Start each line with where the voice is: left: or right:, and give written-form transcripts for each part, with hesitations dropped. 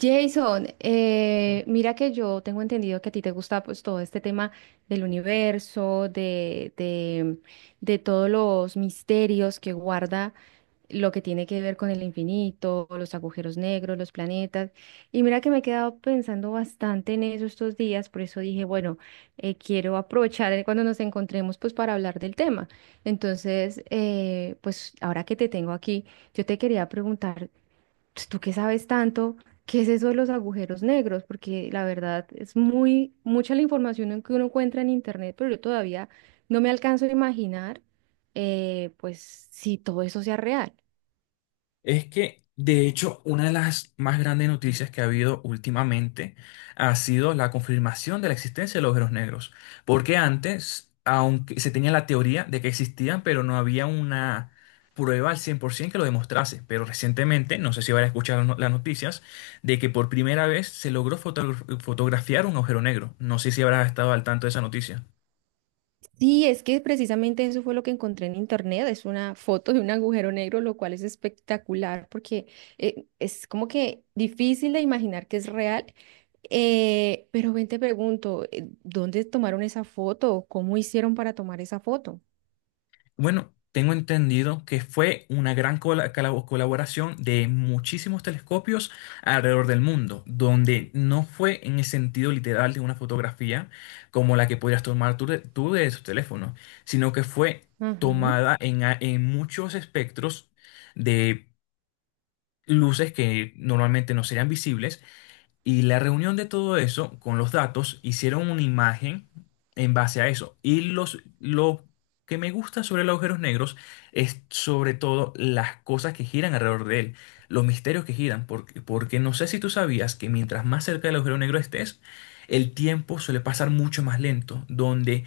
right: Jason, mira que yo tengo entendido que a ti te gusta pues todo este tema del universo, de todos los misterios que guarda lo que tiene que ver con el infinito, los agujeros negros, los planetas. Y mira que me he quedado pensando bastante en eso estos días, por eso dije, bueno, quiero aprovechar cuando nos encontremos pues para hablar del tema. Entonces, pues ahora que te tengo aquí, yo te quería preguntar pues, tú que sabes tanto, ¿qué es eso de los agujeros negros? Porque la verdad es muy mucha la información en que uno encuentra en internet, pero yo todavía no me alcanzo a imaginar, pues, si todo eso sea real.
left: Es que, de hecho, una de las más grandes noticias que ha habido últimamente ha sido la confirmación de la existencia de los agujeros negros. Porque antes, aunque se tenía la teoría de que existían, pero no había una prueba al 100% que lo demostrase. Pero recientemente, no sé si van a escuchar las no- las noticias, de que por primera vez se logró fotografiar un agujero negro. No sé si habrá estado al tanto de esa noticia.
right: Sí, es que precisamente eso fue lo que encontré en internet, es una foto de un agujero negro, lo cual es espectacular porque es como que difícil de imaginar que es real. Pero ven, te pregunto, ¿dónde tomaron esa foto? ¿Cómo hicieron para tomar esa foto?
left: Bueno, tengo entendido que fue una gran colaboración de muchísimos telescopios alrededor del mundo, donde no fue en el sentido literal de una fotografía como la que podrías tomar tú de tu teléfono, sino que fue
right: Ajá.
left: tomada en, en muchos espectros de luces que normalmente no serían visibles, y la reunión de todo eso con los datos hicieron una imagen en base a eso. Y lo que me gusta sobre los agujeros negros es sobre todo las cosas que giran alrededor de él, los misterios que giran, porque no sé si tú sabías que mientras más cerca del agujero negro estés, el tiempo suele pasar mucho más lento, donde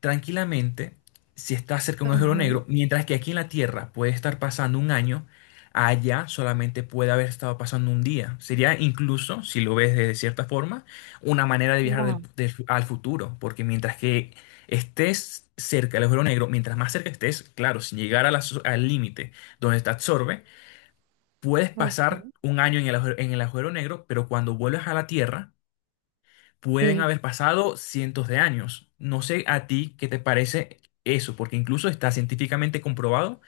left: tranquilamente, si está cerca de un agujero
right: Ajá,
left: negro, mientras que aquí en la Tierra puede estar pasando un año, allá solamente puede haber estado pasando un día. Sería incluso, si lo ves de cierta forma, una manera de viajar
right: wow,
left: al futuro, porque mientras que estés cerca del agujero negro, mientras más cerca estés, claro, sin llegar a la al límite donde te absorbe, puedes pasar
right: ok,
left: un año en en el agujero negro, pero cuando vuelves a la Tierra, pueden
right: sí,
left: haber pasado cientos de años. No sé a ti qué te parece eso, porque incluso está científicamente comprobado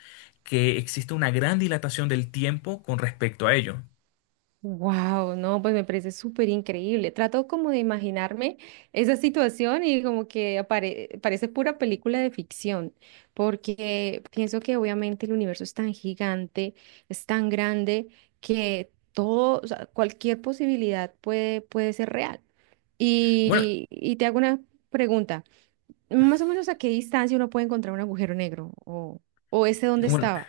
left: que existe una gran dilatación del tiempo con respecto a ello.
right: wow, no, pues me parece súper increíble. Trato como de imaginarme esa situación y como que parece pura película de ficción, porque pienso que obviamente el universo es tan gigante, es tan grande, que todo, o sea, cualquier posibilidad puede ser real.
left: Bueno,
right: Y te hago una pregunta, más o menos a qué distancia uno puede encontrar un agujero negro o ese dónde
left: bueno,
right: estaba.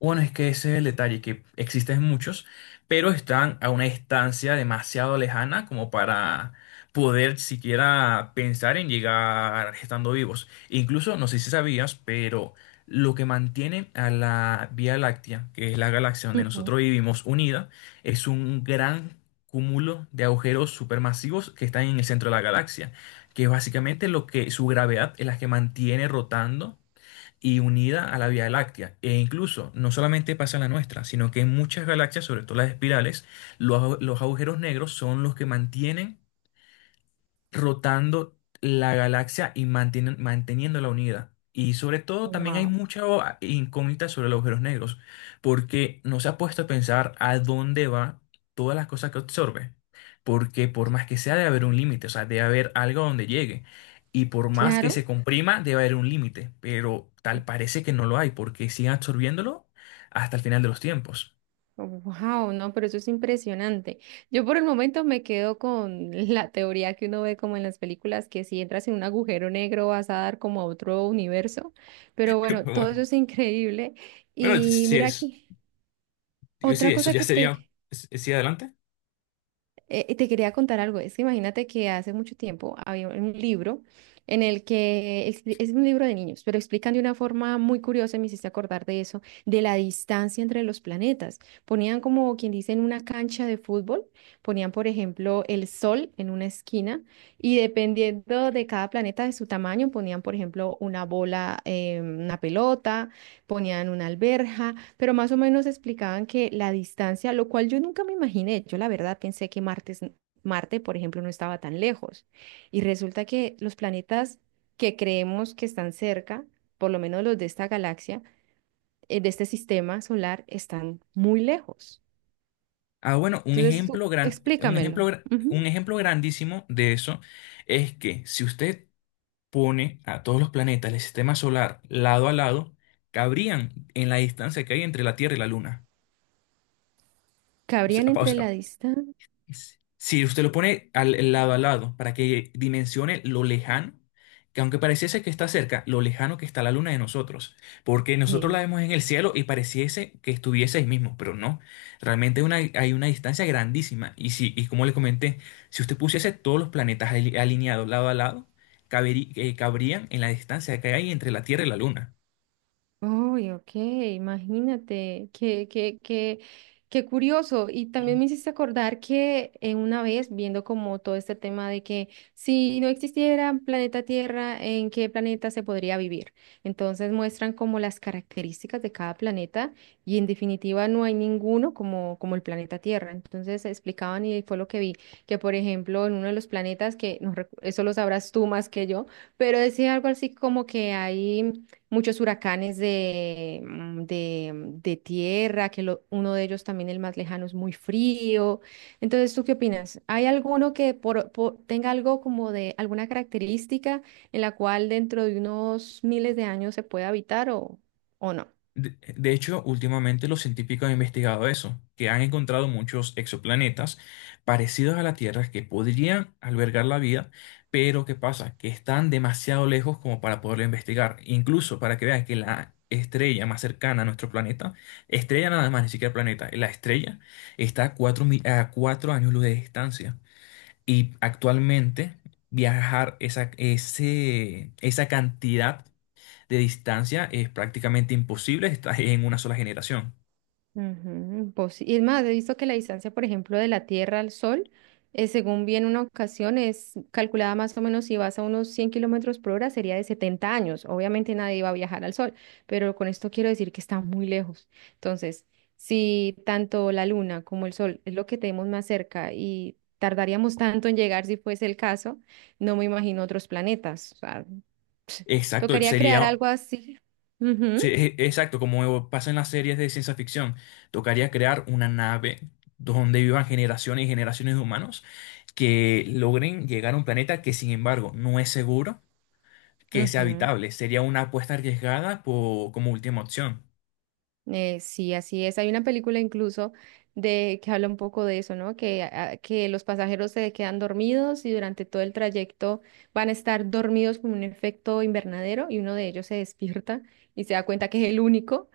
left: Bueno, es que ese es el detalle, que existen muchos, pero están a una distancia demasiado lejana como para poder siquiera pensar en llegar estando vivos. Incluso, no sé si sabías, pero lo que mantiene a la Vía Láctea, que es la galaxia donde nosotros vivimos unida, es un gran cúmulo de agujeros supermasivos que están en el centro de la galaxia, que es básicamente lo que su gravedad es la que mantiene rotando y unida a la Vía Láctea. E incluso no solamente pasa en la nuestra, sino que en muchas galaxias, sobre todo las espirales, los agujeros negros son los que mantienen rotando la galaxia y manteniéndola unida. Y sobre todo también hay
right: Wow.
left: mucha incógnita sobre los agujeros negros, porque no se ha puesto a pensar a dónde va todas las cosas que absorbe. Porque por más que sea, debe haber un límite, o sea, debe haber algo a donde llegue. Y por más que
right: Claro,
left: se comprima, debe haber un límite, pero tal parece que no lo hay, porque siguen absorbiéndolo hasta el final de los tiempos.
right: wow, no, pero eso es impresionante. Yo por el momento me quedo con la teoría que uno ve como en las películas, que si entras en un agujero negro vas a dar como a otro universo, pero bueno, todo eso es increíble.
left: Bueno, sí
right: Y
left: sí
right: mira
left: es,
right: aquí,
left: sí,
right: otra
left: eso
right: cosa
left: ya
right: que
left: sería,
right: te,
left: sí, adelante.
right: Te quería contar algo, es que imagínate que hace mucho tiempo había un libro en el que es un libro de niños, pero explican de una forma muy curiosa, y me hiciste acordar de eso, de la distancia entre los planetas. Ponían como quien dice en una cancha de fútbol, ponían por ejemplo el Sol en una esquina y dependiendo de cada planeta de su tamaño, ponían por ejemplo una bola, una pelota ponían una alberja, pero más o menos explicaban que la distancia, lo cual yo nunca me imaginé, yo la verdad pensé que Marte, por ejemplo, no estaba tan lejos. Y resulta que los planetas que creemos que están cerca, por lo menos los de esta galaxia, de este sistema solar, están muy lejos.
left: Ah, bueno,
right: Entonces, tú explícamelo.
left: un
right: Ujú.
left: ejemplo grandísimo de eso es que si usted pone a todos los planetas del sistema solar lado a lado, cabrían en la distancia que hay entre la Tierra y la Luna.
right: ¿Cabrían entre la distancia?
left: Si usted lo pone al lado a lado para que dimensione lo lejano, que aunque pareciese que está cerca, lo lejano que está la luna de nosotros, porque nosotros la vemos en el cielo y pareciese que estuviese ahí mismo, pero no, realmente hay una distancia grandísima. Y, si, y como le comenté, si usted pusiese todos los planetas alineados lado a lado, cabrían en la distancia que hay entre la Tierra y la luna.
right: Uy, ok, imagínate, qué curioso. Y también me hiciste acordar que una vez viendo como todo este tema de que si no existiera planeta Tierra, ¿en qué planeta se podría vivir? Entonces muestran como las características de cada planeta y en definitiva no hay ninguno como el planeta Tierra. Entonces explicaban y fue lo que vi, que por ejemplo en uno de los planetas, que no eso lo sabrás tú más que yo, pero decía algo así como que hay muchos huracanes de tierra, que uno de ellos también el más lejano es muy frío. Entonces, ¿tú qué opinas? ¿Hay alguno que tenga algo como de alguna característica en la cual dentro de unos miles de años se pueda habitar o no?
left: De hecho, últimamente los científicos han investigado eso, que han encontrado muchos exoplanetas parecidos a la Tierra que podrían albergar la vida, pero ¿qué pasa? Que están demasiado lejos como para poderlo investigar. Incluso para que vean que la estrella más cercana a nuestro planeta, estrella nada más, ni siquiera planeta, la estrella está a a 4 años luz de distancia. Y actualmente viajar esa cantidad de distancia es prácticamente imposible, estás en una sola generación.
right: Ujú, pos- y es más, he visto que la distancia, por ejemplo, de la Tierra al Sol, según vi en una ocasión, es calculada más o menos si vas a unos 100 kilómetros por hora, sería de 70 años. Obviamente nadie iba a viajar al Sol, pero con esto quiero decir que está muy lejos. Entonces, si tanto la Luna como el Sol es lo que tenemos más cerca y tardaríamos tanto en llegar si fuese el caso, no me imagino otros planetas. O sea,
left: Exacto,
right: tocaría crear algo así. Ujú,
left: exacto, como pasa en las series de ciencia ficción, tocaría crear una nave donde vivan generaciones y generaciones de humanos que logren llegar a un planeta que sin embargo no es seguro que sea
right: ujú.
left: habitable. Sería una apuesta arriesgada como última opción.
right: Sí, así es. Hay una película incluso de que habla un poco de eso, ¿no? Que, ah, que los pasajeros se quedan dormidos y durante todo el trayecto van a estar dormidos como un efecto invernadero y uno de ellos se despierta y se da cuenta que es el único.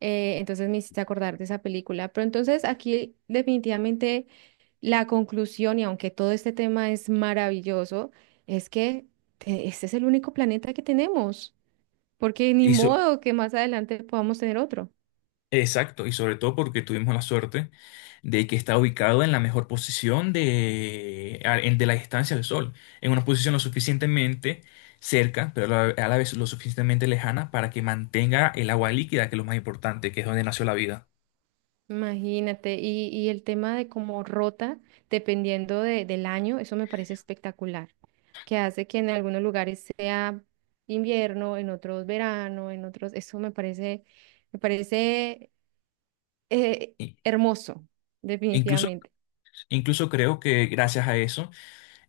right: Entonces me hiciste acordar de esa película. Pero entonces aquí definitivamente la conclusión, y aunque todo este tema es maravilloso, es que este es el único planeta que tenemos, porque ni modo que más adelante podamos tener otro.
left: Exacto, y sobre todo porque tuvimos la suerte de que está ubicado en la mejor posición de la distancia del Sol, en una posición lo suficientemente cerca, pero a la vez lo suficientemente lejana para que mantenga el agua líquida, que es lo más importante, que es donde nació la vida.
right: Imagínate, y el tema de cómo rota, del año, eso me parece espectacular, que hace que en algunos lugares sea invierno, en otros verano, en otros, eso me parece eh,
left: Y-
right: hermoso,
left: Incluso,
right: definitivamente.
left: incluso creo que gracias a eso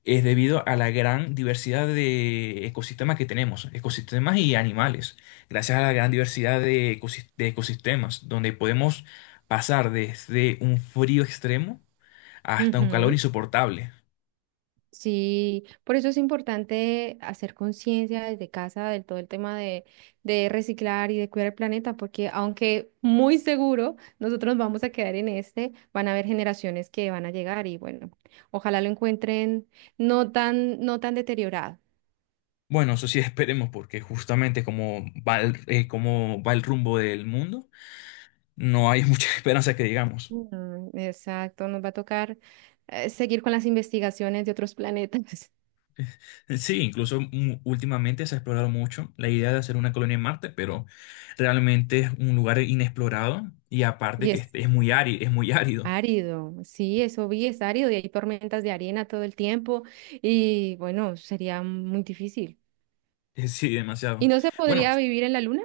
left: es debido a la gran diversidad de ecosistemas que tenemos, ecosistemas y animales, gracias a la gran diversidad de de ecosistemas, donde podemos pasar desde un frío extremo hasta un calor
right: Ujú.
left: insoportable.
right: Sí, por eso es importante hacer conciencia desde casa del todo el tema de reciclar y de cuidar el planeta, porque aunque muy seguro nosotros vamos a quedar en este, van a haber generaciones que van a llegar y bueno, ojalá lo encuentren no tan deteriorado.
left: Bueno, eso sí esperemos, porque justamente como va como va el rumbo del mundo, no hay mucha esperanza que digamos.
right: Mm, exacto, nos va a tocar seguir con las investigaciones de otros planetas.
left: Sí, incluso últimamente se ha explorado mucho la idea de hacer una colonia en Marte, pero realmente es un lugar inexplorado y aparte
right: Y
left: que
right: es
left: este es muy árido, es muy árido.
right: Árido, sí, eso vi, es árido y hay tormentas de arena todo el tiempo y bueno, sería muy difícil.
left: Sí, demasiado.
right: ¿Y no se
left: Bueno,
right: podría vivir en la luna?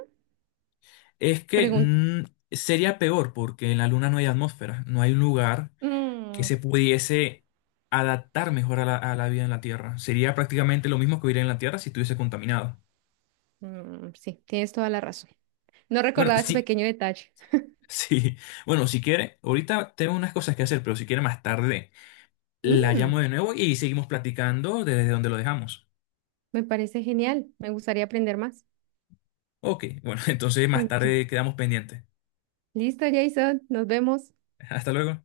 left: es que
right: Pregunta.
left: sería peor porque en la Luna no hay atmósfera, no hay un lugar que
right: Mm,
left: se pudiese adaptar mejor a a la vida en la Tierra. Sería prácticamente lo mismo que vivir en la Tierra si estuviese contaminado.
right: mm, sí, tienes toda la razón. No
left: Bueno,
right: recordaba ese
left: sí,
right: pequeño detalle.
left: sí. Bueno, si quiere, ahorita tengo unas cosas que hacer, pero si quiere más tarde. La llamo
right: Mm,
left: de nuevo y seguimos platicando desde donde lo dejamos.
right: me parece genial, me gustaría aprender más.
left: Ok, bueno, entonces más
right: Ok,
left: tarde quedamos pendientes.
right: listo, Jason, nos vemos.
left: Hasta luego.